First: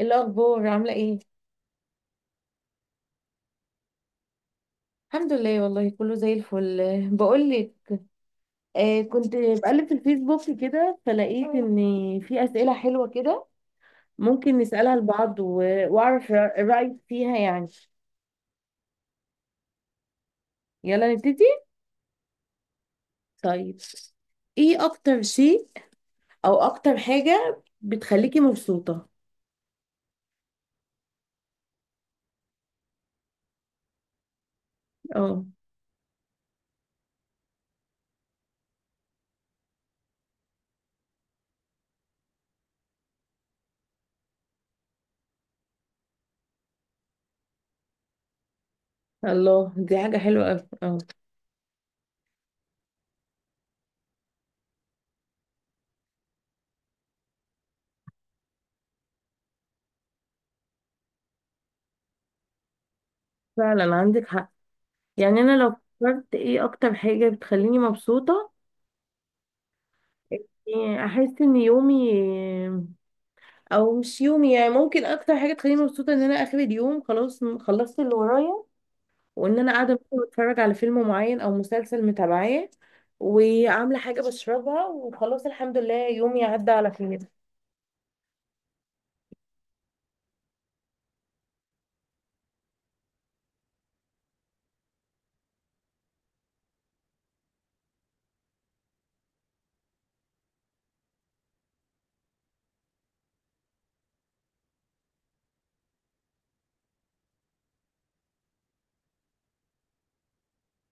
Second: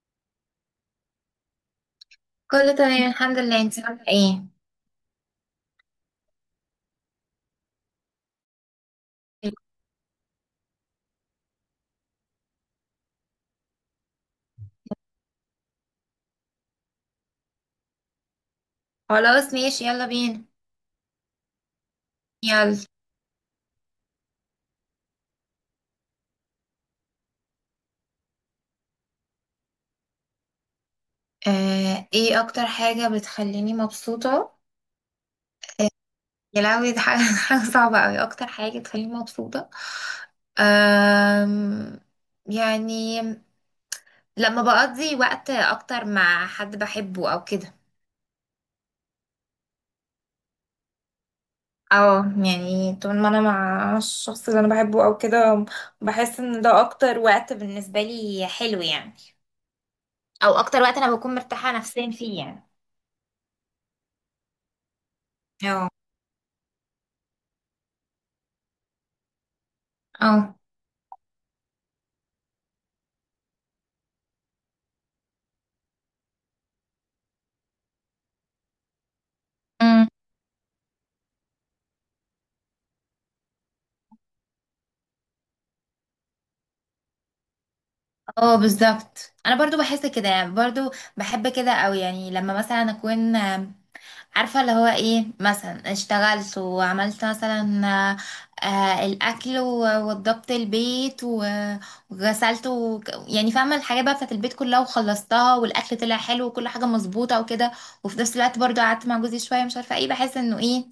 إيه الأخبار عاملة ايه؟ كله تمام الحمد لله. انت عامله ايه؟ الحمد لله والله، كله زي الفل. بقولك، آه كنت بقلب في الفيسبوك كده فلقيت ان في أسئلة حلوة كده، ممكن نسألها لبعض وأعرف رأيك فيها يعني. خلاص ماشي، يلا بينا. يلا نبتدي. يلا. طيب، ايه أكتر شيء أو أكتر حاجة بتخليكي مبسوطة؟ ايه اكتر حاجه بتخليني مبسوطه؟ اه. آه. يا لهوي، دي حاجه حاجه صعبه قوي. اكتر حاجه بتخليني مبسوطه، آم يعني لما بقضي وقت اكتر مع حد بحبه او كده. الله، دي حاجة حلوة أوي، اه. اه. يعني طول ما انا مع الشخص اللي انا بحبه او كده، بحس ان ده اكتر وقت بالنسبه لي حلو يعني، او اكتر وقت انا بكون مرتاحه نفسيا فيه يعني. فعلا عندك حق. يعني أنا لو اه. فكرت ايه أكتر حاجة بتخليني مبسوطة، اه. احس ان يومي، او مش يومي يعني، ممكن اكتر حاجه تخليني مبسوطه ان انا اخر اليوم خلاص خلصت اللي ورايا، وان انا قاعده أمم. مثلا بتفرج على فيلم معين او مسلسل متابعاه، وعامله حاجه بشربها، وخلاص الحمد لله يومي عدى على خير. اه، بالظبط. انا برضو بحس كده يعني، برضو بحب كده، او يعني لما مثلا اكون، عارفه اللي هو ايه، مثلا اشتغلت وعملت مثلا، الاكل ووضبت البيت وغسلت يعني فاهمه الحاجات بقى بتاعت البيت كلها وخلصتها، والاكل طلع حلو وكل حاجه مظبوطه وكده. وفي نفس الوقت برضو قعدت مع جوزي شويه، مش عارفه ايه، بحس انه ايه،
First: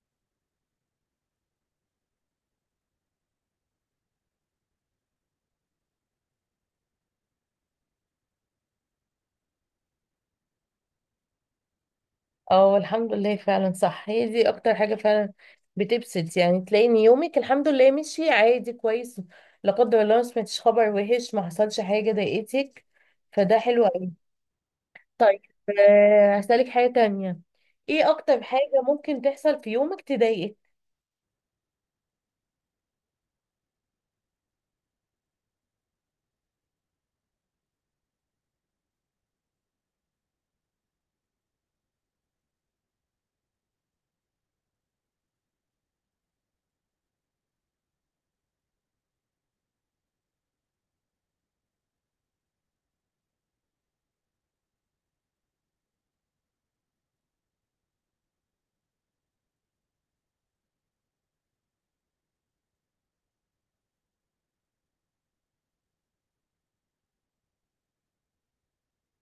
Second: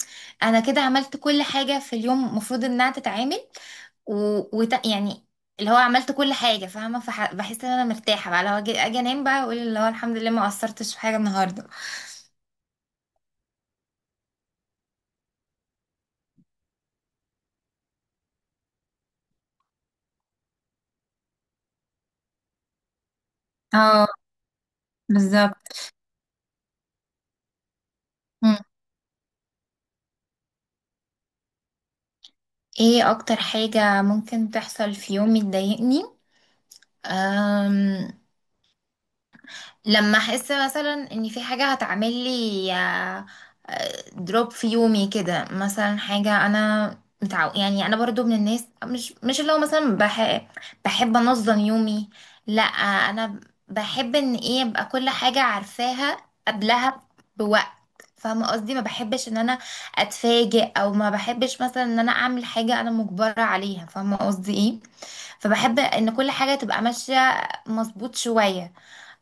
انا كده عملت كل حاجه في اليوم المفروض انها تتعمل، و... يعني اللي هو عملت كل حاجة فاهمة، بحس ان انا مرتاحة بقى. لو اجي انام بقى، اقول اللي هو الحمد لله ما قصرتش في حاجة النهاردة. اه الحمد لله. فعلا صح، هي دي اكتر حاجه فعلا بتبسط، يعني تلاقي ان يومك الحمد لله مشي عادي كويس، لا قدر الله ما سمعتش خبر وحش، ما حصلش حاجه ضايقتك، فده حلو. اه طيب، بالظبط. هسألك حاجة تانية. ايه اكتر مم. حاجة ممكن تحصل في يومك تضايقك؟ ايه اكتر حاجة ممكن تحصل في يومي تضايقني؟ أم... لما احس مثلا ان في حاجه هتعمل لي دروب في يومي كده، مثلا حاجه انا متعو، يعني انا برضو من الناس مش اللي هو مثلا بحب انظم يومي. لا، انا بحب ان ايه ابقى كل حاجه عارفاها قبلها بوقت. فاهمه قصدي، ما بحبش ان انا اتفاجئ، او ما بحبش مثلا ان انا اعمل حاجه انا مجبره عليها، فاهمه قصدي ايه. فبحب ان كل حاجه تبقى ماشيه مظبوط شويه.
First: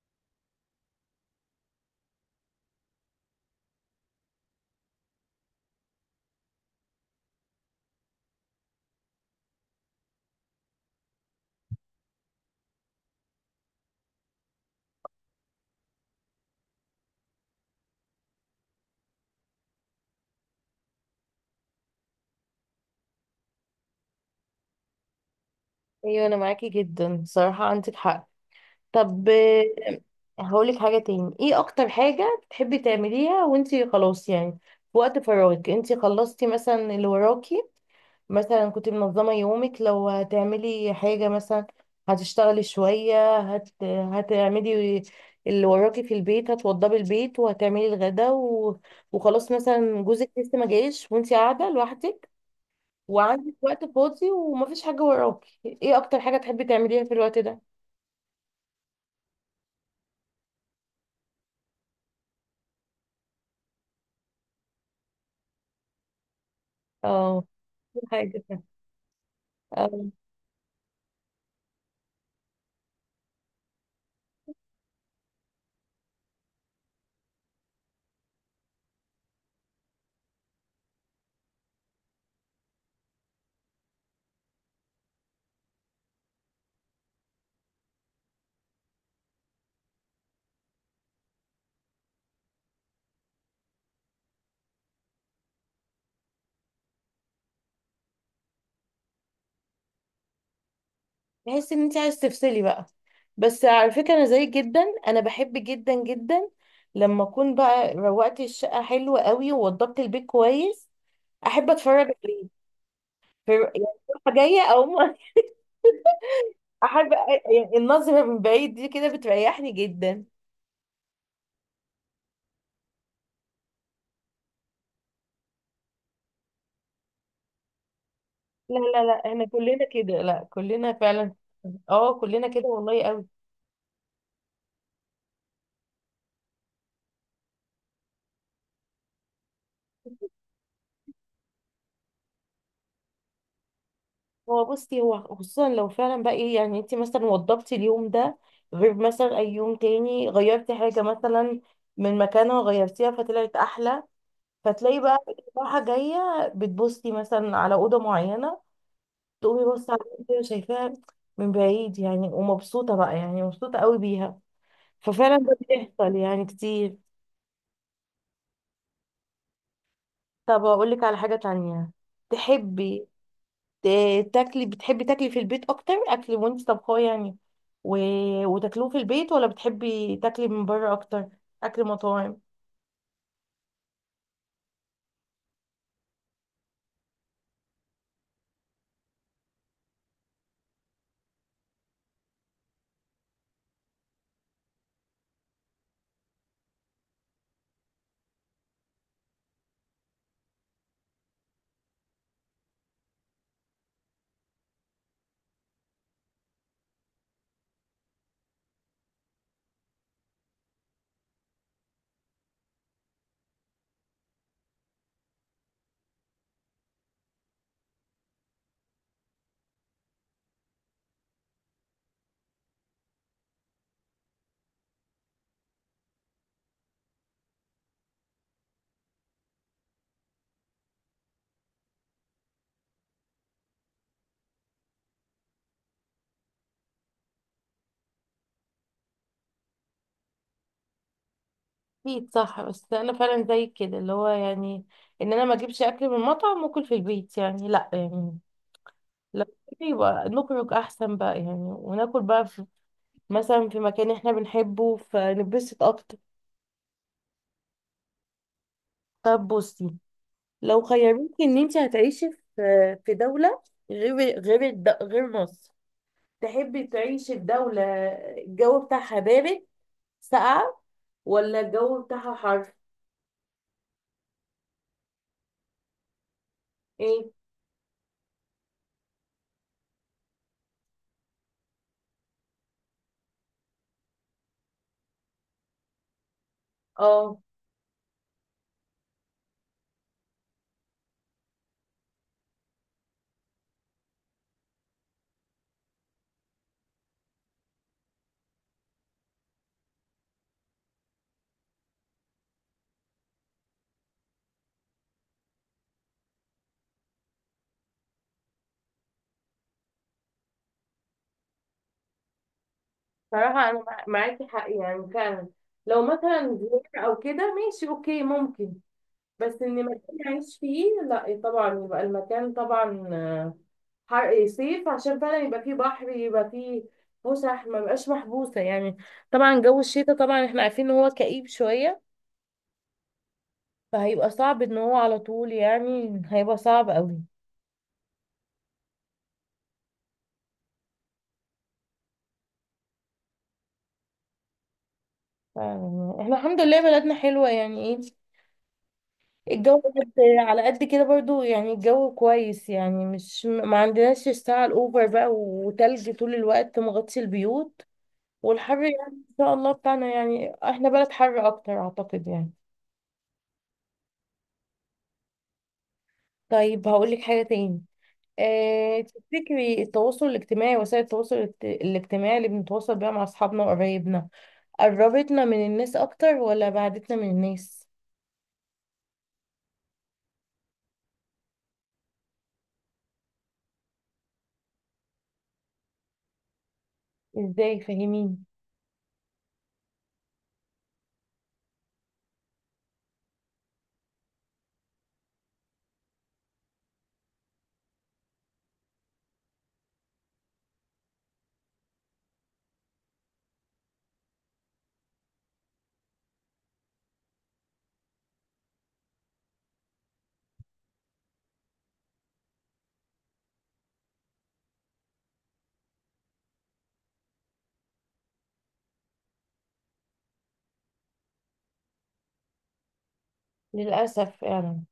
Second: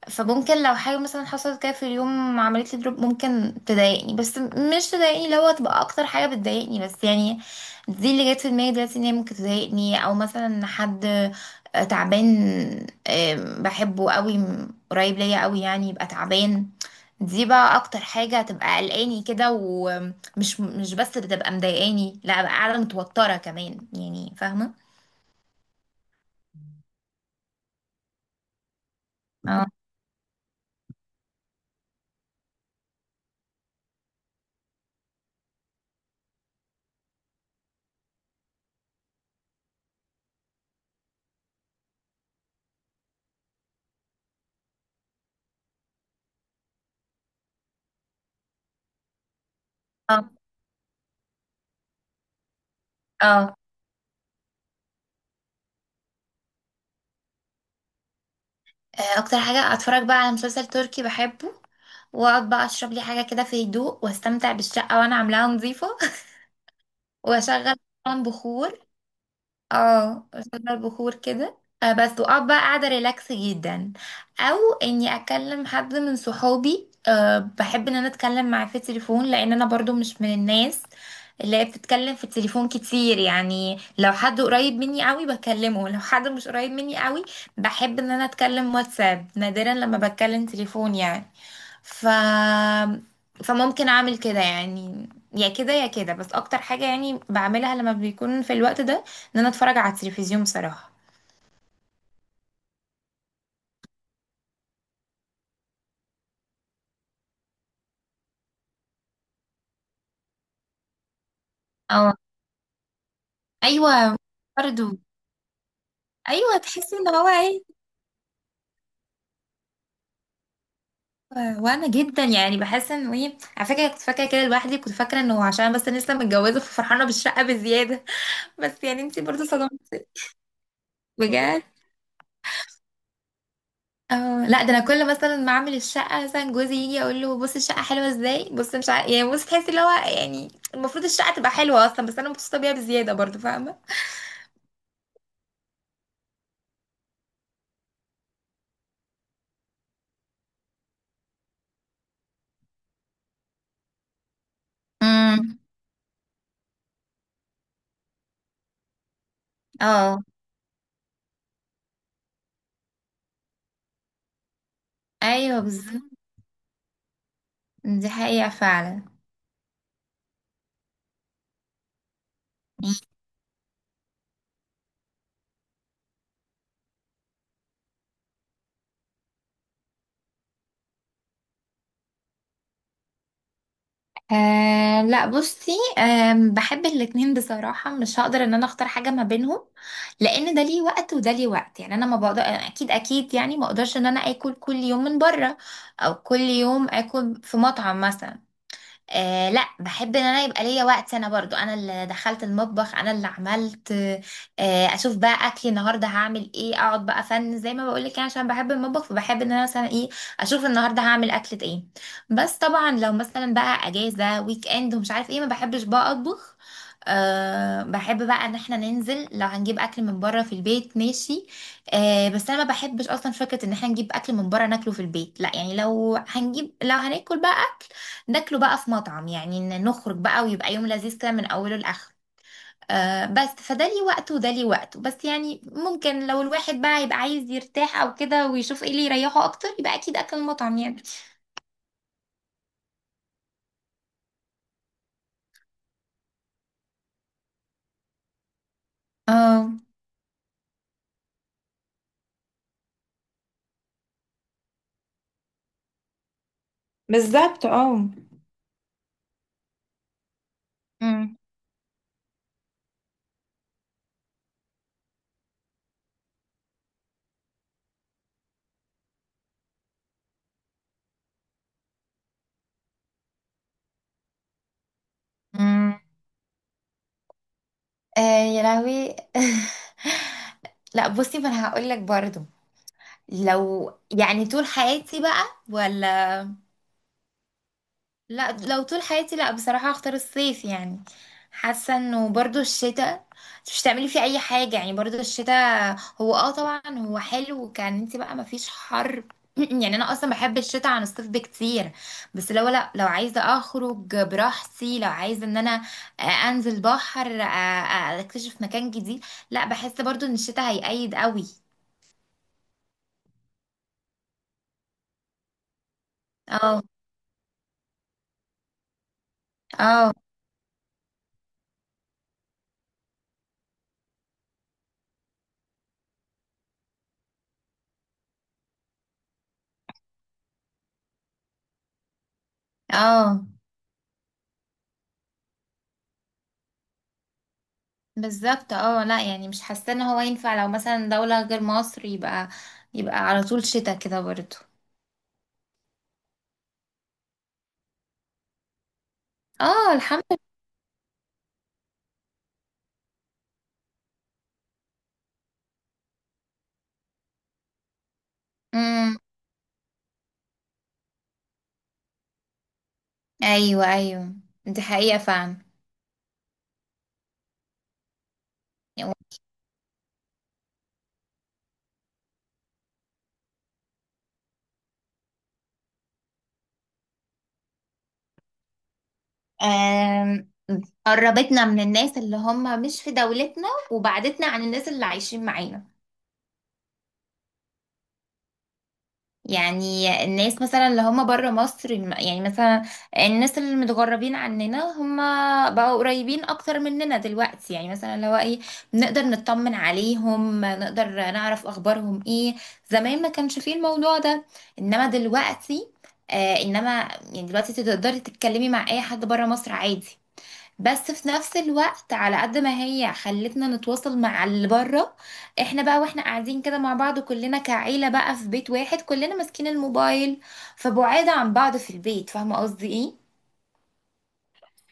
فممكن لو حاجة مثلا حصلت كده في اليوم، عملت لي دروب ممكن تضايقني، بس مش تضايقني اللي هو تبقى اكتر حاجة بتضايقني، بس يعني دي اللي جت في دماغي دلوقتي ان هي ممكن تضايقني. او مثلا حد تعبان، بحبه قوي، قريب ليا قوي يعني، يبقى تعبان. دي بقى اكتر حاجة هتبقى قلقاني كده، ومش مش بس بتبقى مضايقاني، لا بقى قاعدة متوترة كمان يعني، فاهمة. ايوه، انا معاكي جدا، صراحة عندك حق. طب، اه. هقولك حاجة تاني. ايه اكتر حاجة بتحبي تعمليها وانتي خلاص يعني في وقت فراغك، انتي خلصتي مثلا اللي وراكي؟ مثلا كنت منظمة يومك، لو هتعملي حاجة مثلا، هتشتغلي شوية، هتعملي اللي وراكي في البيت، هتوضبي البيت وهتعملي الغدا وخلاص، مثلا اه. جوزك لسه ما جايش وانتي قاعدة لوحدك وعندك آه. وقت فاضي ومفيش حاجة وراكي، ايه اكتر حاجة تحبي تعمليها في الوقت ده؟ اكتر حاجة اتفرج بقى على مسلسل تركي بحبه. واقعد بقى اشرب لي حاجه كده في هدوء، واستمتع بالشقه وانا عاملاها نظيفه. اه، واشغل في طبعاً حاجة. بخور. اه، قصاد البخور كده. بس واقعد بقى قاعده ريلاكس جدا. او اني اكلم حد من صحابي. بحب ان انا اتكلم معاه في التليفون، لان انا برضو مش من الناس اللي هي بتتكلم في التليفون كتير يعني. لو حد قريب مني قوي بكلمه، لو حد مش قريب مني قوي بحب ان انا اتكلم واتساب، نادرا لما بتكلم تليفون يعني. ف فممكن اعمل كده يعني، يا كده يا كده. بس اكتر حاجة يعني بعملها لما بيكون في الوقت ده ان انا اتفرج على التلفزيون بصراحه. تحس ان انت عايز تفصلي بقى. بس على فكره، انا زيك جدا. انا بحب جدا جدا لما اكون بقى روقت الشقه حلوه قوي ووضبت البيت كويس، احب اتفرج اه. عليه. يعني، ايوه. رايحة جايه، او برضو. ايوه، تحس ان احب هو ايه. يعني النظره من بعيد دي كده بتريحني جدا. وانا جدا يعني بحس انه ايه، على فكره كنت فاكره كده لوحدي، كنت فاكره انه عشان بس أنا لسه متجوزه ففرحانه بالشقه بزياده. لا بس يعني لا لا، انتي احنا برضو كلنا صدمتي. كده، لا كلنا فعلا. بجد. اه كلنا كده والله قوي. اه، لا ده انا كل مثلا ما اعمل الشقه مثلا، جوزي يجي اقول له بص الشقه حلوه ازاي، بص مش عارف يعني، بص تحسي اللي هو يعني، المفروض الشقه تبقى حلوه اصلا، بس انا مبسوطه بيها بزياده برضو، فاهمه. هو بصي، هو خصوصا لو فعلا بقى ايه يعني، انت مثلا وضبتي اليوم ده غير مثلا اي يوم تاني، غيرتي حاجة مثلا من مكانها غيرتيها فطلعت احلى، فتلاقي بقى امم. راحة جاية، بتبصي مثلا على أوضة معينة، تقومي بصي على اه. الأوضة شايفاها من بعيد يعني، ومبسوطة بقى يعني، مبسوطة قوي بيها. ففعلا ده ايوه، بالظبط. بيحصل يعني كتير. دي حقيقه فعلا. طب أقول لك على حاجة تانية. تحبي تاكلي، بتحبي تاكلي في البيت اكتر اكل وانت طبخاه يعني، و... وتاكلوه في البيت، ولا بتحبي تاكلي من بره اكتر، اكل مطاعم؟ أه، لا بصي. أه، بحب الاتنين بصراحة، مش هقدر ان انا اختار حاجة ما بينهم، لان ده ليه وقت وده ليه وقت يعني. انا ما بقدر، اكيد اكيد يعني ما اقدرش ان انا اكل كل يوم من بره، او كل يوم اكل في مطعم مثلا. لا، بحب ان انا يبقى ليا وقت، انا برضو انا اللي دخلت المطبخ انا اللي عملت. اشوف بقى اكلي النهارده هعمل ايه، اقعد بقى فن زي ما بقولك يعني، عشان بحب المطبخ، فبحب ان انا مثلا ايه اشوف النهارده هعمل اكلة ايه. بس طبعا لو مثلا بقى اجازة ويك اند ومش عارف ايه، ما بحبش بقى اطبخ. بحب بقى ان احنا ننزل. لو هنجيب اكل من بره في البيت ماشي. بس انا ما بحبش اصلا فكره ان احنا نجيب اكل من بره ناكله في البيت، لا يعني. لو هنجيب، لو هناكل بقى ناكله بقى في مطعم يعني، إن نخرج بقى ويبقى يوم لذيذ كده من أوله لآخره. بس فده ليه وقته وده ليه وقته. بس يعني ممكن لو الواحد بقى يبقى عايز يرتاح أو كده، ويشوف إيه اللي يريحه أكتر، يبقى أكيد أكل المطعم يعني. اكيد صح. بس انا فعلا زي كده اللي هو يعني، ان انا ما اجيبش اكل من مطعم واكل في البيت، يعني لا يعني، لو اه كده يبقى نخرج احسن بقى يعني، وناكل بقى في مثلا في مكان احنا بنحبه، فنتبسط اكتر. بالظبط. اه. طب بصي، لو مم. خيروكي ان انت هتعيشي في دولة غير مصر، تحبي تعيشي في دولة الجو بتاعها بارد، ساقعة، ولا الجو بتاعها حر؟ مم. ايه آه، يا لهوي. لا بصي، ما انا هقول لك برضو، لو يعني طول حياتي بقى، ولا، اه. لا، لو طول حياتي، لا بصراحة هختار الصيف يعني. حاسة انه برضو الشتاء مش تعملي فيه اي حاجة يعني. برضو الشتاء هو، طبعا هو حلو كان انت بقى مفيش حر، يعني انا اصلا بحب الشتاء عن الصيف بكتير. بس لو، لا لو عايزة اخرج براحتي، لو عايزة ان انا انزل بحر، اكتشف مكان جديد، لا بحس برضو ان الشتاء هيقيد قوي. صراحة انا معاكي حق يعني فعلا، لو مثلا اه. زيارة او كده ماشي اوكي ممكن، بس ان اه. مكان اعيش فيه لا. إيه طبعا، يبقى المكان طبعا حر، صيف، عشان فعلا يبقى فيه بحر، يبقى فيه فسح، ما بقاش محبوسة يعني. طبعا جو الشتاء طبعا احنا عارفين ان هو كئيب شوية، اه، فهيبقى صعب ان هو على طول يعني، هيبقى صعب قوي. بالظبط. اه، لا يعني مش حاسه ان هو ينفع لو مثلا دوله غير مصر، يبقى على طول شتاء كده برضه. احنا الحمد لله بلدنا حلوة يعني ايه، الجو اه بجد. الحمد لله. على قد كده برضو يعني، الجو كويس يعني، مش ما عندناش الساعة الأوفر بقى وتلج طول الوقت مغطي البيوت، والحر يعني امم. ان شاء الله بتاعنا يعني، احنا بلد حر اكتر اعتقد يعني. ايوه، ايوه. دي حقيقه فعلا. طيب، هقولك حاجة تاني. اه تفتكري التواصل الاجتماعي، وسائل التواصل الاجتماعي اللي بنتواصل بيها مع اصحابنا وقرايبنا، قربتنا من الناس اكتر ولا بعدتنا من الناس؟ آم، قربتنا من الناس اللي هم مش في دولتنا وبعدتنا عن الناس اللي عايشين معانا. ازاي فاهمين؟ يعني الناس مثلا اللي هم بره مصر يعني، مثلا الناس اللي متغربين عننا، هم بقوا قريبين اكتر مننا دلوقتي، يعني مثلا لو ايه نقدر نطمن عليهم، نقدر نعرف اخبارهم ايه. زمان ما كانش فيه الموضوع ده، انما دلوقتي، انما يعني دلوقتي تقدري تتكلمي مع اي حد بره مصر عادي. بس في نفس الوقت، على قد ما هي خلتنا نتواصل مع اللي بره، احنا بقى واحنا قاعدين كده مع بعض كلنا كعيلة بقى في بيت واحد، كلنا ماسكين الموبايل، فبعاد عن بعض في البيت، فاهمة قصدي ايه. للأسف يعني.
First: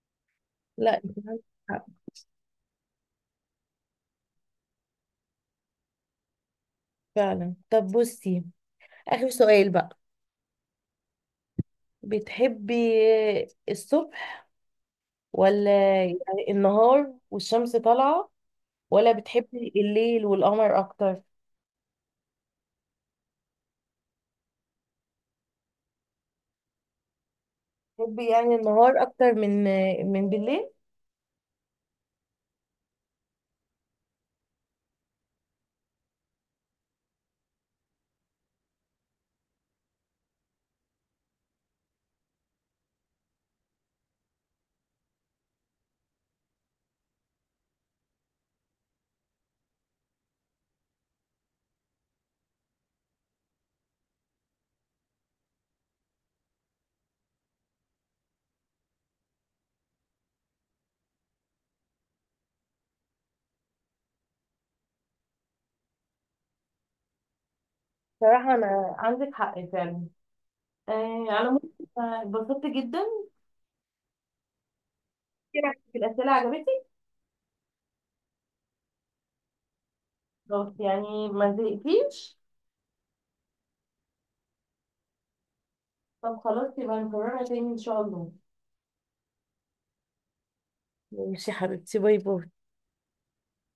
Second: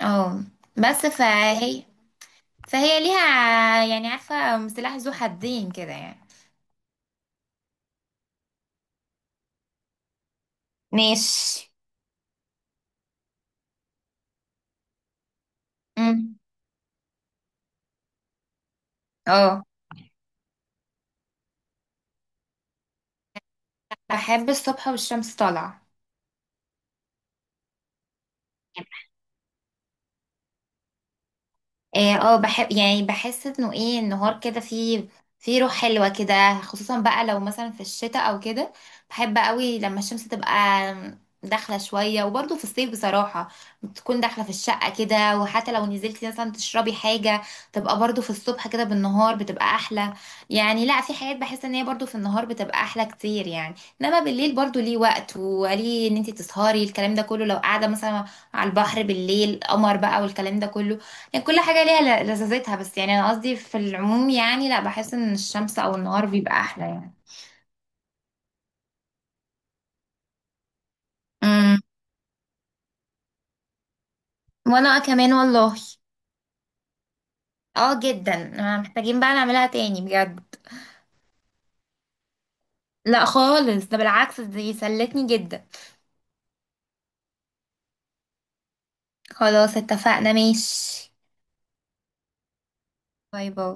اه، لا بس انت عندك فهي حق فهي ليها يعني، عارفة، سلاح ذو حدين كده يعني. فعلا. طب بصي، اخر سؤال بقى. ماشي. بتحبي الصبح، ولا امم. يعني النهار والشمس طالعة، ولا اه، بتحبي الليل والقمر اكتر؟ بحب الصبح والشمس طالعة. بتحبي يعني النهار اكتر من بالليل؟ اه، بحب يعني، بحس انه ايه النهار كده فيه روح حلوة كده، خصوصا بقى لو مثلا في الشتاء او كده بحب قوي لما الشمس تبقى داخلة شوية. وبرضه في الصيف بصراحة بتكون داخلة في الشقة كده، وحتى لو نزلتي مثلا تشربي حاجة تبقى برضه في الصبح كده. بالنهار بتبقى احلى يعني، لا في حاجات بحس ان هي برضه في النهار بتبقى احلى كتير يعني. انما بالليل برضه ليه وقت، وليه ان انت تسهري، الكلام ده كله لو قاعدة مثلا على البحر بالليل قمر بقى والكلام ده كله. يعني كل حاجة ليها لذاذتها. بس يعني أنا قصدي في العموم يعني، لا بحس إن الشمس أو النهار بيبقى أحلى يعني. صراحة انا عندك حق فعلا. على مود امم. اتبسطت جدا وانا كمان كتير. والله. في الاسئلة عجبتك؟ اه جدا. محتاجين بقى نعملها تاني بجد. خلاص يعني ما زهقتيش؟ لا خالص، ده بالعكس دي سلتني جدا. طب خلاص، يبقى نكررها تاني ان شاء الله. خلاص، اتفقنا، ماشي. ماشي يا حبيبتي، باي باي. باي باي.